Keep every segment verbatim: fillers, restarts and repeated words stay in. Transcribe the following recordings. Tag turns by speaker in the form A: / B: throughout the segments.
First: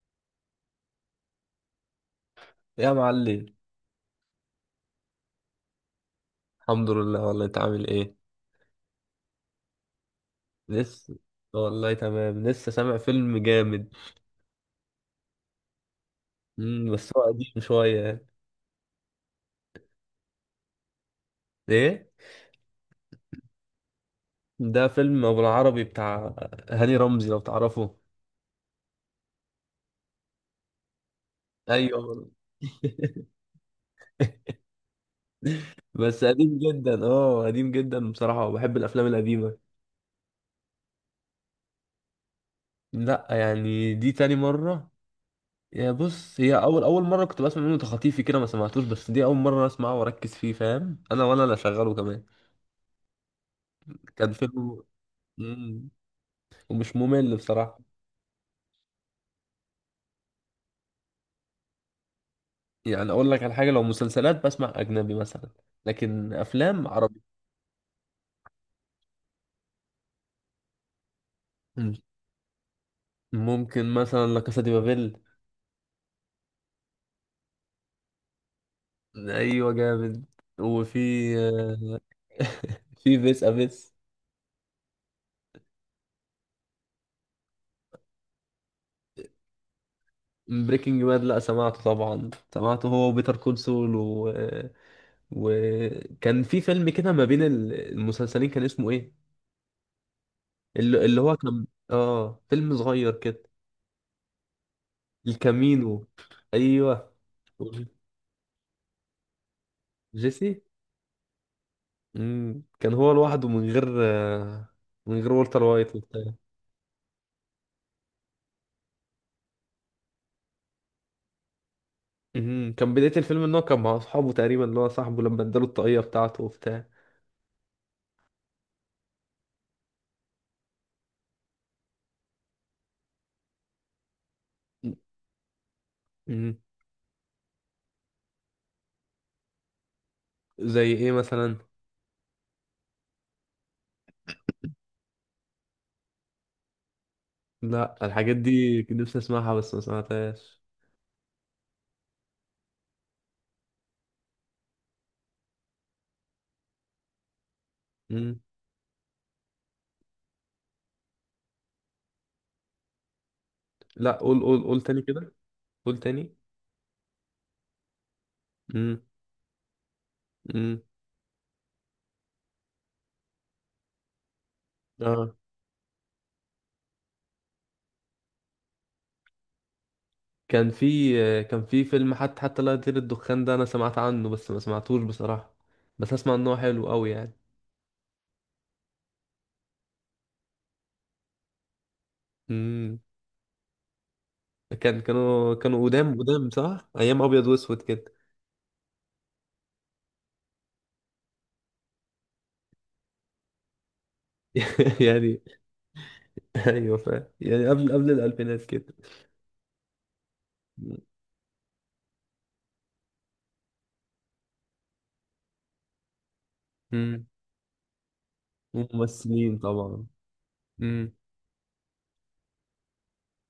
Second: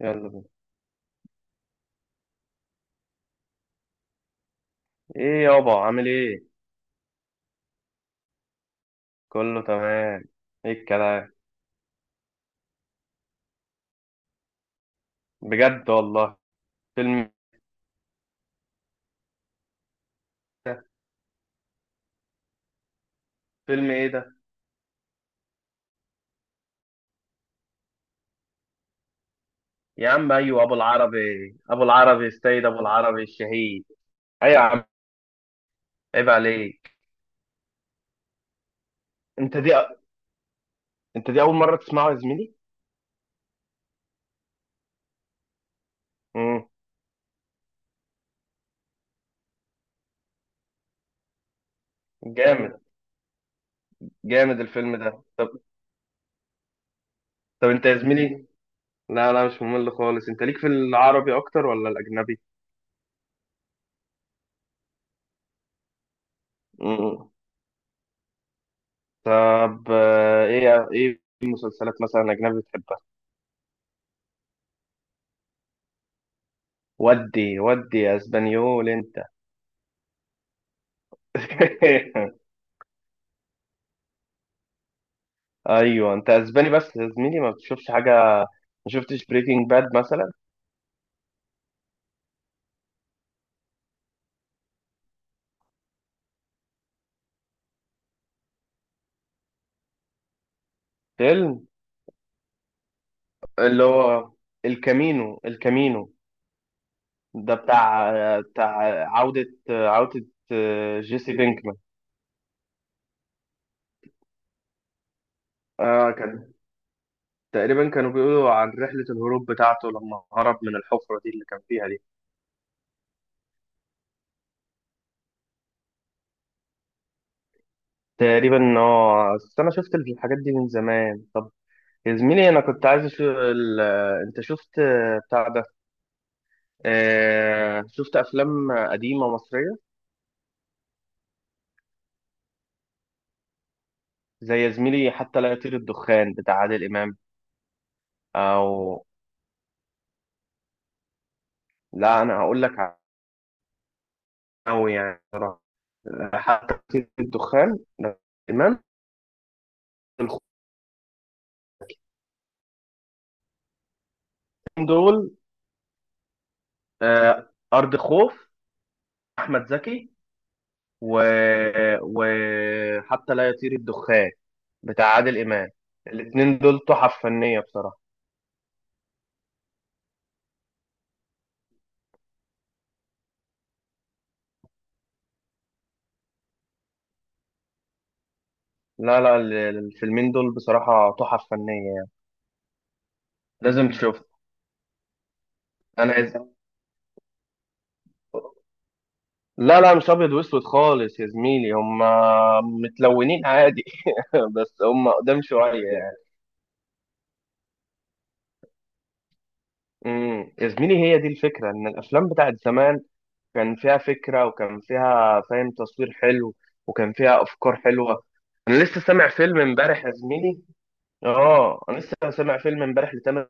A: يلا بينا.
B: يا معلم.
A: ايه يابا، عامل ايه؟
B: الحمد لله والله انت عامل ايه؟
A: كله تمام. ايه
B: لسه.
A: الكلام؟
B: والله تمام لسه سامع فيلم جامد.
A: بجد والله.
B: مم، بس هو
A: فيلم
B: قديم شوية يعني.
A: ده.
B: ايه.
A: فيلم ايه ده؟
B: ده فيلم ابو العربي بتاع هاني رمزي لو تعرفه.
A: يا عم، ايوه ابو العربي. ابو
B: ايوه
A: العربي،
B: والله.
A: السيد ابو العربي الشهيد. ايوه يا عم.
B: بس
A: عيب
B: قديم
A: عليك.
B: جدا، اه قديم جدا بصراحة، وبحب الافلام
A: انت
B: القديمة.
A: دي انت دي اول مره تسمعه يا زميلي؟
B: لا يعني دي تاني مرة. يا بص، هي
A: امم
B: اول اول مرة كنت بسمع منه تخاطيفي كده ما سمعتوش، بس دي اول مرة اسمعه واركز فيه فاهم انا ولا لا، شغاله كمان.
A: جامد،
B: كان
A: جامد
B: فيلم.
A: الفيلم ده. طب
B: مم، ومش ممل
A: طب
B: بصراحة.
A: انت يا زميلي. لا لا مش ممل خالص. انت ليك في العربي اكتر ولا الاجنبي؟
B: يعني اقول لك على حاجه، لو مسلسلات بسمع اجنبي مثلا، لكن افلام عربي.
A: امم طب آه، ايه ايه
B: مم.
A: المسلسلات مثلا اجنبي بتحبها؟
B: ممكن مثلا لا كاسا دي بابيل.
A: ودي ودي يا اسبانيول انت.
B: ايوه جامد. وفي في فيس افيس.
A: ايوه انت اسباني، بس يا زميلي ما بتشوفش حاجه؟ ما شفتش بريكنج باد مثلا؟
B: بريكنج باد، لا سمعته طبعا، سمعته هو وبيتر كول سول و... وكان في فيلم كده ما بين ال- المسلسلين، كان اسمه ايه؟ اللي, اللي هو كان
A: فيلم،
B: اه فيلم صغير كده.
A: اللي هو الكامينو
B: الكامينو.
A: الكامينو
B: ايوه.
A: ده بتاع بتاع عودة عودة
B: جيسي.
A: جيسي بينكمان.
B: مم. كان هو لوحده من غير آه، من غير والتر وايت
A: اه،
B: وبتاع.
A: كان تقريبا كانوا بيقولوا عن رحلة الهروب بتاعته لما هرب من الحفرة دي اللي كان فيها دي.
B: مم. كان بداية الفيلم ان هو كان مع اصحابه تقريبا، اللي هو صاحبه لما اداله الطاقية بتاعته وبتاع.
A: تقريبا اه بس انا شفت الحاجات دي من زمان يا زميلي. انا كنت عايز اشوف ال... انت شفت بتاع ده؟
B: مم.
A: آه، شفت أفلام قديمة مصرية.
B: زي ايه مثلا؟
A: زي يا زميلي حتى لا يطير الدخان، بتاع عادل إمام.
B: لا الحاجات دي كنت
A: أو.
B: نفسي اسمعها بس ما سمعتهاش.
A: لا أنا هقول لك أوي يعني صراحة. حتى لا يطير الدخان، عادل
B: مم.
A: إمام، الخوفين
B: لا، قول قول قول تاني
A: دول.
B: كده. قول تاني.
A: آه، أرض خوف،
B: مم.
A: أحمد زكي
B: مم.
A: و... وحتى لا يطير الدخان بتاع
B: اه.
A: عادل إمام. الاتنين دول تحف فنية بصراحة.
B: كان في آه، كان في فيلم حتى حتى لا يطير الدخان ده انا سمعت عنه بس ما سمعتوش بصراحة، بس اسمع ان هو حلو قوي يعني.
A: لا لا ال- الفيلمين دول بصراحة تحف فنية يعني.
B: مم.
A: لازم تشوف.
B: كان كانوا كانوا
A: أنا
B: قدام
A: عايز.
B: قدام صح، ايام ابيض واسود كده.
A: لا لا، مش ابيض واسود خالص يا زميلي، هم متلونين عادي. بس هم
B: يعني.
A: قدام شويه يعني.
B: ايوه فاهم، يعني قبل قبل الالفينات كده.
A: امم يا زميلي، هي دي الفكره ان الافلام بتاعت زمان كان فيها فكره، وكان فيها فاهم، تصوير حلو، وكان
B: امم.
A: فيها افكار حلوه. انا لسه سامع
B: وممثلين
A: فيلم امبارح
B: طبعا.
A: يا زميلي.
B: امم.
A: اه، انا لسه سامع فيلم امبارح لتامر،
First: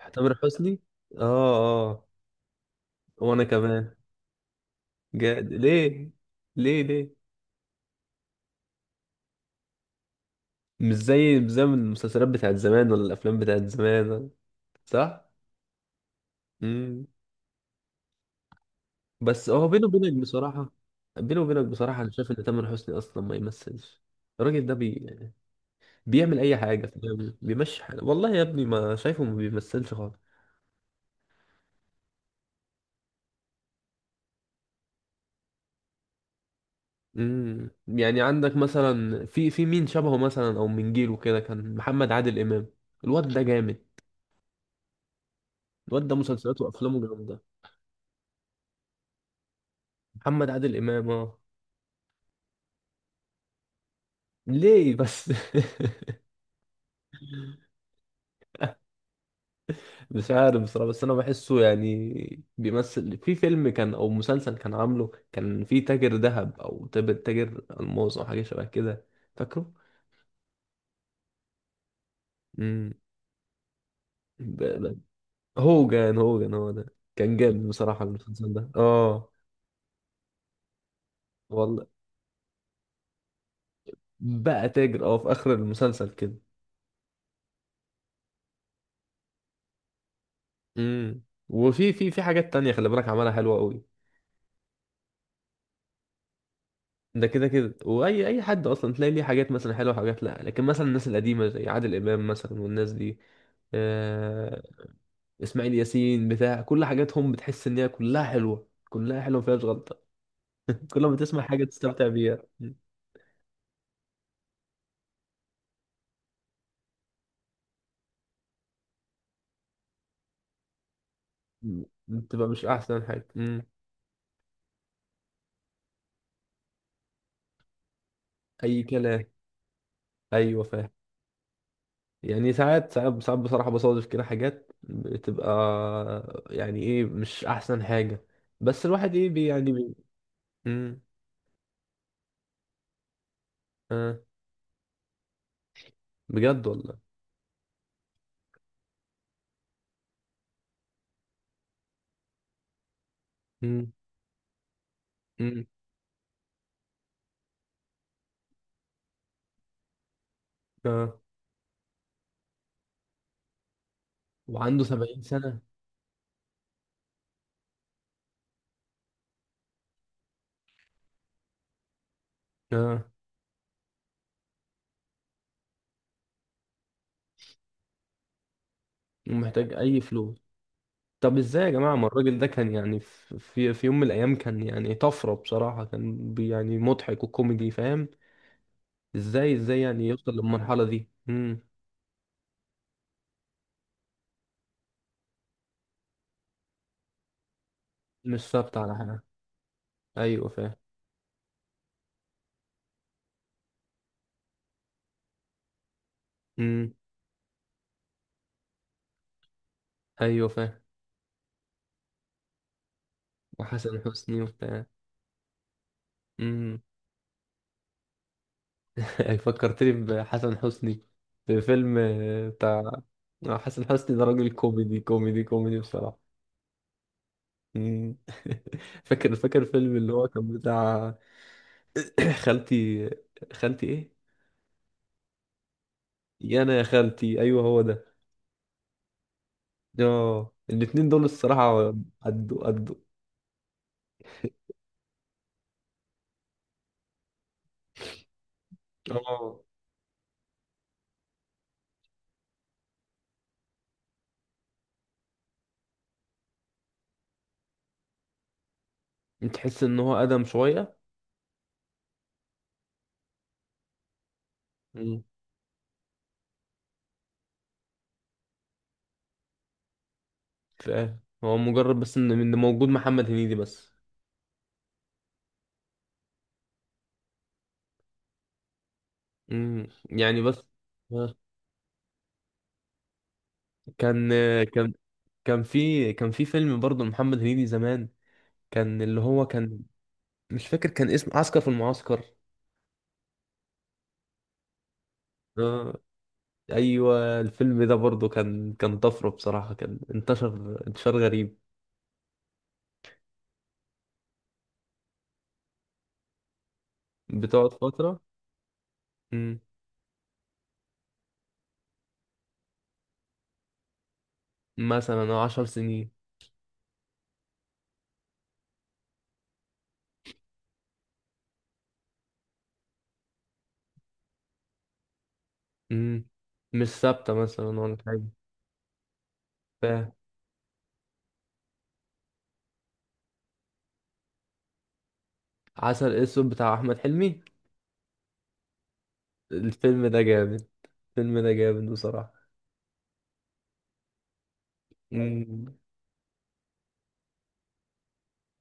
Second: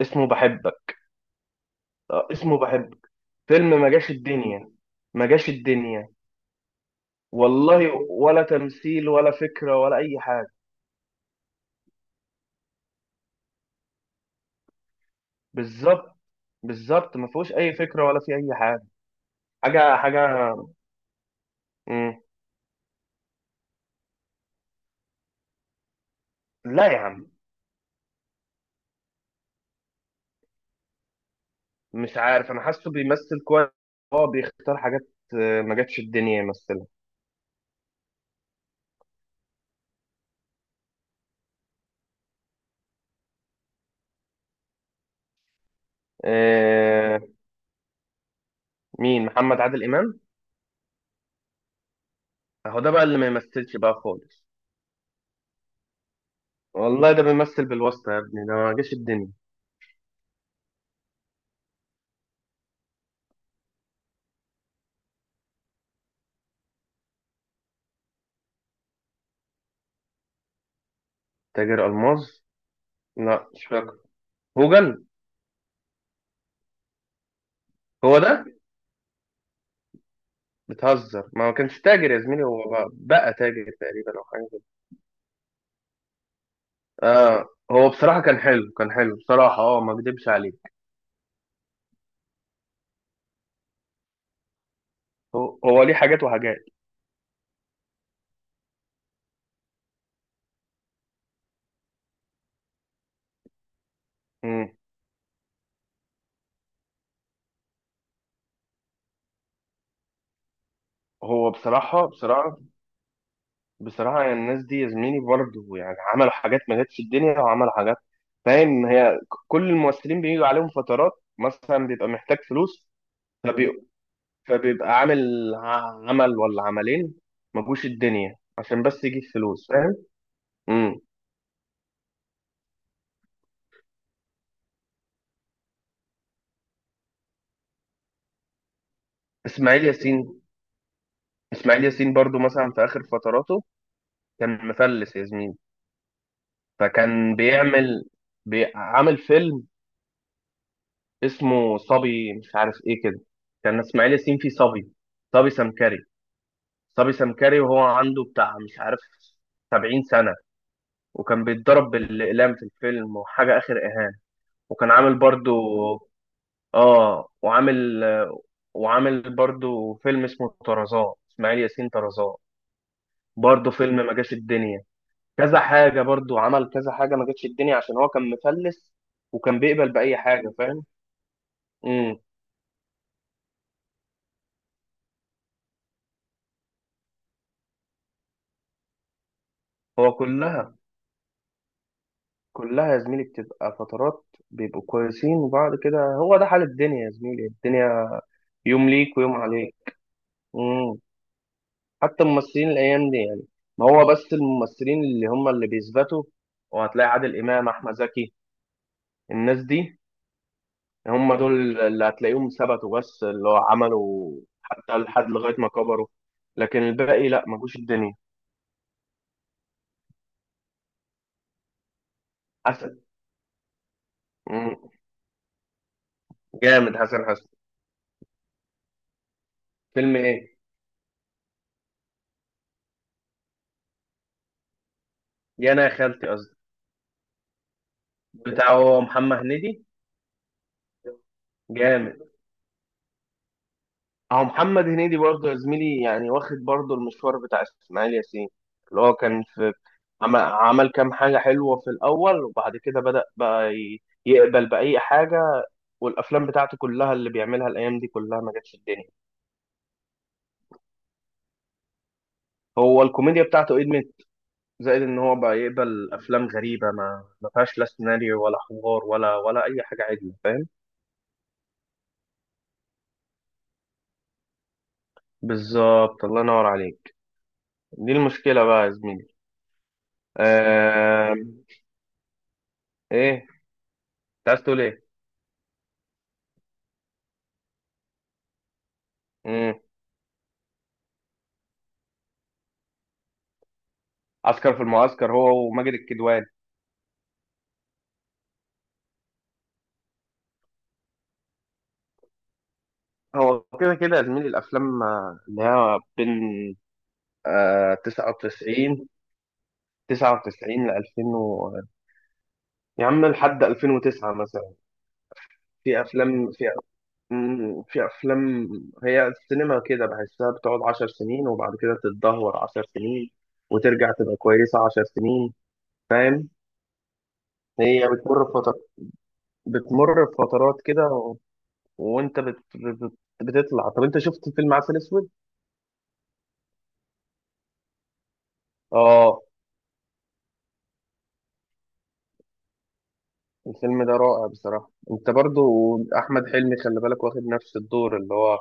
A: اسمه
B: تامر حسني.
A: بحبك.
B: اه اه.
A: آه، اسمه بحبك.
B: وانا
A: فيلم ما
B: كمان.
A: جاش الدنيا، ما جاش
B: جاد
A: الدنيا.
B: ليه ليه ليه.
A: والله، ولا تمثيل ولا فكره ولا اي حاجه.
B: مش زي مش زي من المسلسلات بتاعت زمان ولا الافلام بتاعت زمان. صح.
A: بالظبط.
B: امم.
A: بالظبط، ما فيهوش اي فكره، ولا في اي حاجه.
B: بس هو بينه
A: حاجه
B: وبينك
A: حاجه
B: بصراحه، بينه وبينك بصراحه انا
A: مم.
B: شايف ان تامر حسني اصلا ما يمثلش. الراجل ده بي بيعمل اي حاجه
A: لا يا عم،
B: فاهم، بيمشي حاله، والله يا ابني ما شايفه ما بيمثلش خالص.
A: مش عارف، انا حاسه بيمثل كويس. هو بيختار حاجات. آه، ما جاتش الدنيا يمثلها.
B: امم. يعني عندك مثلا، في في مين شبهه مثلا او من جيله كده، كان محمد عادل امام. الواد ده جامد، الواد ده مسلسلاته وافلامه
A: آه،
B: جامده.
A: مين محمد عادل امام؟
B: محمد عادل امام اه.
A: اهو ده بقى اللي ما يمثلش بقى خالص.
B: ليه بس؟
A: والله، ده بيمثل بالواسطه يا ابني، ده ما جاش الدنيا.
B: مش عارف بصراحه، بس انا بحسه. يعني بيمثل في فيلم كان او مسلسل كان عامله، كان في تاجر ذهب او تاجر تاجر الماس او حاجه شبه كده، فاكره؟
A: تاجر الماظ. لا، مش فاكر.
B: امم.
A: هوجل.
B: هوجن هوجن هو ده. كان جامد بصراحة
A: هو ده.
B: المسلسل ده اه.
A: بتهزر، ما هو كانش
B: والله
A: تاجر يا زميلي، هو بقى, بقى تاجر تقريبا، او حاجه كده.
B: بقى تاجر اه في آخر المسلسل كده.
A: اه هو بصراحه كان حلو، كان حلو بصراحه، اه ما اكدبش عليه.
B: امم. وفي في في حاجات تانية خلي بالك عملها حلوة قوي.
A: هو هو ليه حاجات وحاجات.
B: ده كده كده، واي اي حد اصلا تلاقي ليه حاجات مثلا حلوه وحاجات لا، لكن مثلا الناس القديمه زي عادل امام مثلا والناس دي، آه،
A: مم.
B: اسماعيل ياسين بتاع كل حاجاتهم بتحس ان هي كلها حلوه كلها حلوه ما فيهاش غلطه. كل ما تسمع
A: هو
B: حاجه
A: بصراحة
B: تستمتع بيها
A: بصراحة
B: م-
A: بصراحة، يعني الناس دي يا زميلي برضه، يعني عملوا حاجات ما جاتش في الدنيا، وعملوا حاجات. فاهم، هي ك- كل الممثلين بيجوا عليهم فترات.
B: م-
A: مثلا بيبقى محتاج
B: بتبقى مش
A: فلوس،
B: احسن حاجه م.
A: فبي... فبيبقى عامل ع- عمل ولا عملين ما جوش الدنيا عشان
B: اي
A: بس يجيب
B: كلام.
A: فلوس، فاهم؟
B: ايوه فاهم.
A: مم.
B: يعني ساعات ساعات ساعات بصراحة بصادف كده حاجات بتبقى يعني ايه مش احسن حاجة، بس الواحد ايه بي يعني
A: اسماعيل
B: بي
A: ياسين.
B: مم.
A: اسماعيل ياسين برضه مثلا في آخر فتراته
B: آه.
A: كان مفلس يا زميلي.
B: بجد والله.
A: فكان بيعمل، بي... عامل فيلم اسمه صبي، مش عارف ايه كده. كان
B: مم.
A: اسماعيل ياسين فيه صبي. صبي
B: مم.
A: سمكري. صبي سمكري، وهو عنده بتاع مش عارف سبعين سنة.
B: آه.
A: وكان بيتضرب بالإقلام في الفيلم، وحاجة آخر إهانة.
B: وعنده
A: وكان عامل
B: سبعين
A: برضو
B: سنة.
A: آه وعامل وعامل برضو فيلم اسمه طرزان، إسماعيل ياسين طرزان.
B: آه.
A: برضو فيلم ما جاش الدنيا. كذا حاجة برضو، عمل كذا حاجة ما جاتش الدنيا عشان هو كان مفلس. وكان
B: ومحتاج
A: بيقبل
B: اي
A: بأي
B: فلوس.
A: حاجة، فاهم؟
B: طب ازاي يا جماعة؟ ما
A: امم
B: الراجل ده كان يعني، في في في يوم من الايام كان يعني طفرة بصراحة، كان بي يعني مضحك وكوميدي فاهم. ازاي ازاي يعني
A: هو
B: يوصل
A: كلها،
B: للمرحلة دي؟ مم.
A: كلها يا زميلي بتبقى فترات. بيبقوا كويسين، وبعد كده هو ده حال الدنيا يا زميلي، الدنيا
B: مش ثابت
A: يوم
B: على
A: ليك
B: حاجة.
A: ويوم عليك.
B: ايوه فاهم.
A: امم حتى الممثلين الايام دي يعني. ما هو بس الممثلين اللي هم اللي بيثبتوا.
B: مم.
A: وهتلاقي عادل امام، احمد زكي، الناس دي
B: ايوه فاهم.
A: هم دول اللي هتلاقيهم ثبتوا، بس اللي هو
B: وحسن
A: عملوا
B: حسني وبتاع.
A: حتى لحد لغايه ما كبروا. لكن
B: امم.
A: الباقي، لا، ما جوش الدنيا.
B: فكرتني بحسن حسني. في فيلم آه، بتاع،
A: حسن.
B: آه، حسن حسني ده راجل
A: امم
B: كوميدي كوميدي كوميدي بصراحة.
A: جامد حسن حسن.
B: مم. فاكر فاكر فيلم اللي
A: فيلم
B: هو كان
A: ايه؟
B: بتاع خالتي. خالتي ايه؟
A: يا انا يا خالتي، قصدي
B: يا انا يا خالتي. ايوه هو ده.
A: بتاع، هو محمد هنيدي.
B: اه الاتنين دول الصراحة
A: جامد.
B: قدوا قدوا.
A: اهو محمد هنيدي برضه يا زميلي، يعني واخد برضه المشوار بتاع اسماعيل ياسين، اللي هو كان
B: اه
A: في. عمل, عمل كام حاجة حلوة في الأول، وبعد كده بدأ بقى ي- يقبل بأي حاجة. والأفلام بتاعته كلها اللي بيعملها الأيام دي كلها ما جاتش الدنيا.
B: تحس ان هو ادم شوية.
A: هو الكوميديا بتاعته قدمت. زائد إن
B: مم.
A: هو بقى يقبل أفلام غريبة، ما ما فيهاش لا سيناريو ولا حوار ولا ولا أي حاجة عدلة، فاهم؟
B: ف- هو مجرد بس ان إن موجود محمد هنيدي بس.
A: بالظبط، الله ينور عليك. دي المشكلة بقى يا زميلي.
B: مم. يعني بس. آه.
A: آه... إيه
B: كان
A: أنت عايز تقول
B: كان كان في كان في فيلم برضه محمد هنيدي زمان، كان اللي هو كان،
A: إيه؟
B: مش فاكر، كان اسم عسكر في المعسكر.
A: عسكر في المعسكر، هو وماجد
B: آه.
A: الكدواني.
B: ايوه الفيلم ده برضه كان كان طفره بصراحه كان انتشر انتشار غريب،
A: هو كده كده يا زميلي، الافلام آه، اللي هي بين
B: بتقعد فتره.
A: آه
B: مم.
A: 99 99 ل ألفين و... يا عم لحد ألفين وتسعة مثلا.
B: مثلا آه، عشر
A: في
B: سنين
A: افلام، في مم، في افلام، هي السينما كده، بحسها بتقعد 10 سنين، وبعد كده تتدهور 10 سنين، وترجع تبقى كويسة 10 سنين،
B: مم.
A: فاهم؟
B: مش ثابته مثلا ولا
A: هي
B: حاجه.
A: بتمر بفترات،
B: فاهم.
A: بتمر بفترات كده و... وانت بت... بت... بتطلع. طب انت شفت فيلم عسل اسود؟
B: عسل اسود بتاع احمد حلمي،
A: اه،
B: الفيلم ده جامد، الفيلم ده جامد بصراحه.
A: الفيلم ده رائع بصراحة، انت برضو.
B: مم.
A: احمد حلمي، خلي بالك واخد نفس الدور اللي هو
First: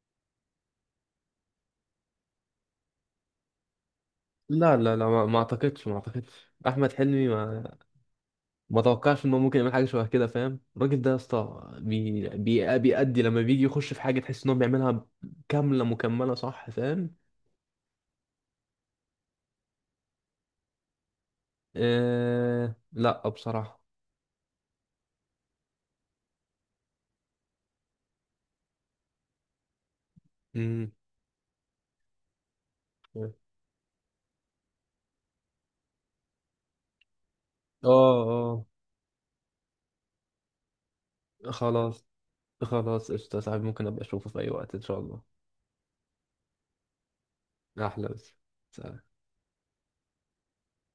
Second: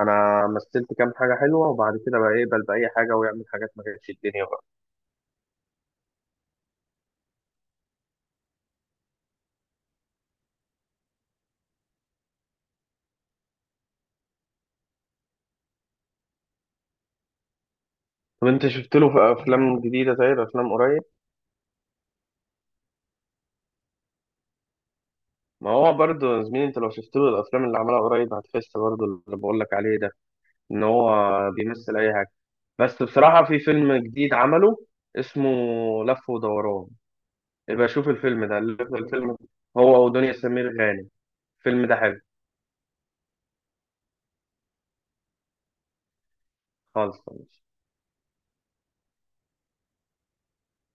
A: انا مثلت كام حاجة حلوة، وبعد كده بقى يقبل بأي حاجة، ويعمل حاجات ما كانتش الدنيا بقى.
B: لا لا لا، ما ما اعتقدش، ما اعتقدش احمد حلمي، ما ما توقعش انه ممكن يعمل حاجه شبه كده فاهم. الراجل ده يا اسطى بي... بي... بيأدي، لما بيجي يخش في حاجه تحس انه بيعملها كامله مكمله صح فاهم.
A: طب انت شفت له في افلام جديدة، طيب افلام قريب؟
B: آه... لا بصراحه.
A: ما هو برضو يا زميلي، انت لو شفت له الافلام اللي عملها قريب هتحس برضو اللي بقول لك عليه ده، ان
B: امم.
A: هو بيمثل اي حاجة. بس
B: اه
A: بصراحة في فيلم جديد عمله، اسمه لف ودوران، يبقى شوف الفيلم ده.
B: اه.
A: الفيلم هو ودنيا سمير غانم. الفيلم ده
B: خلاص.
A: حلو.
B: خلاص قشطه يا صاحبي، ممكن ابقى اشوفه في اي وقت ان شاء الله.
A: خالص.
B: احلى بس. سلام.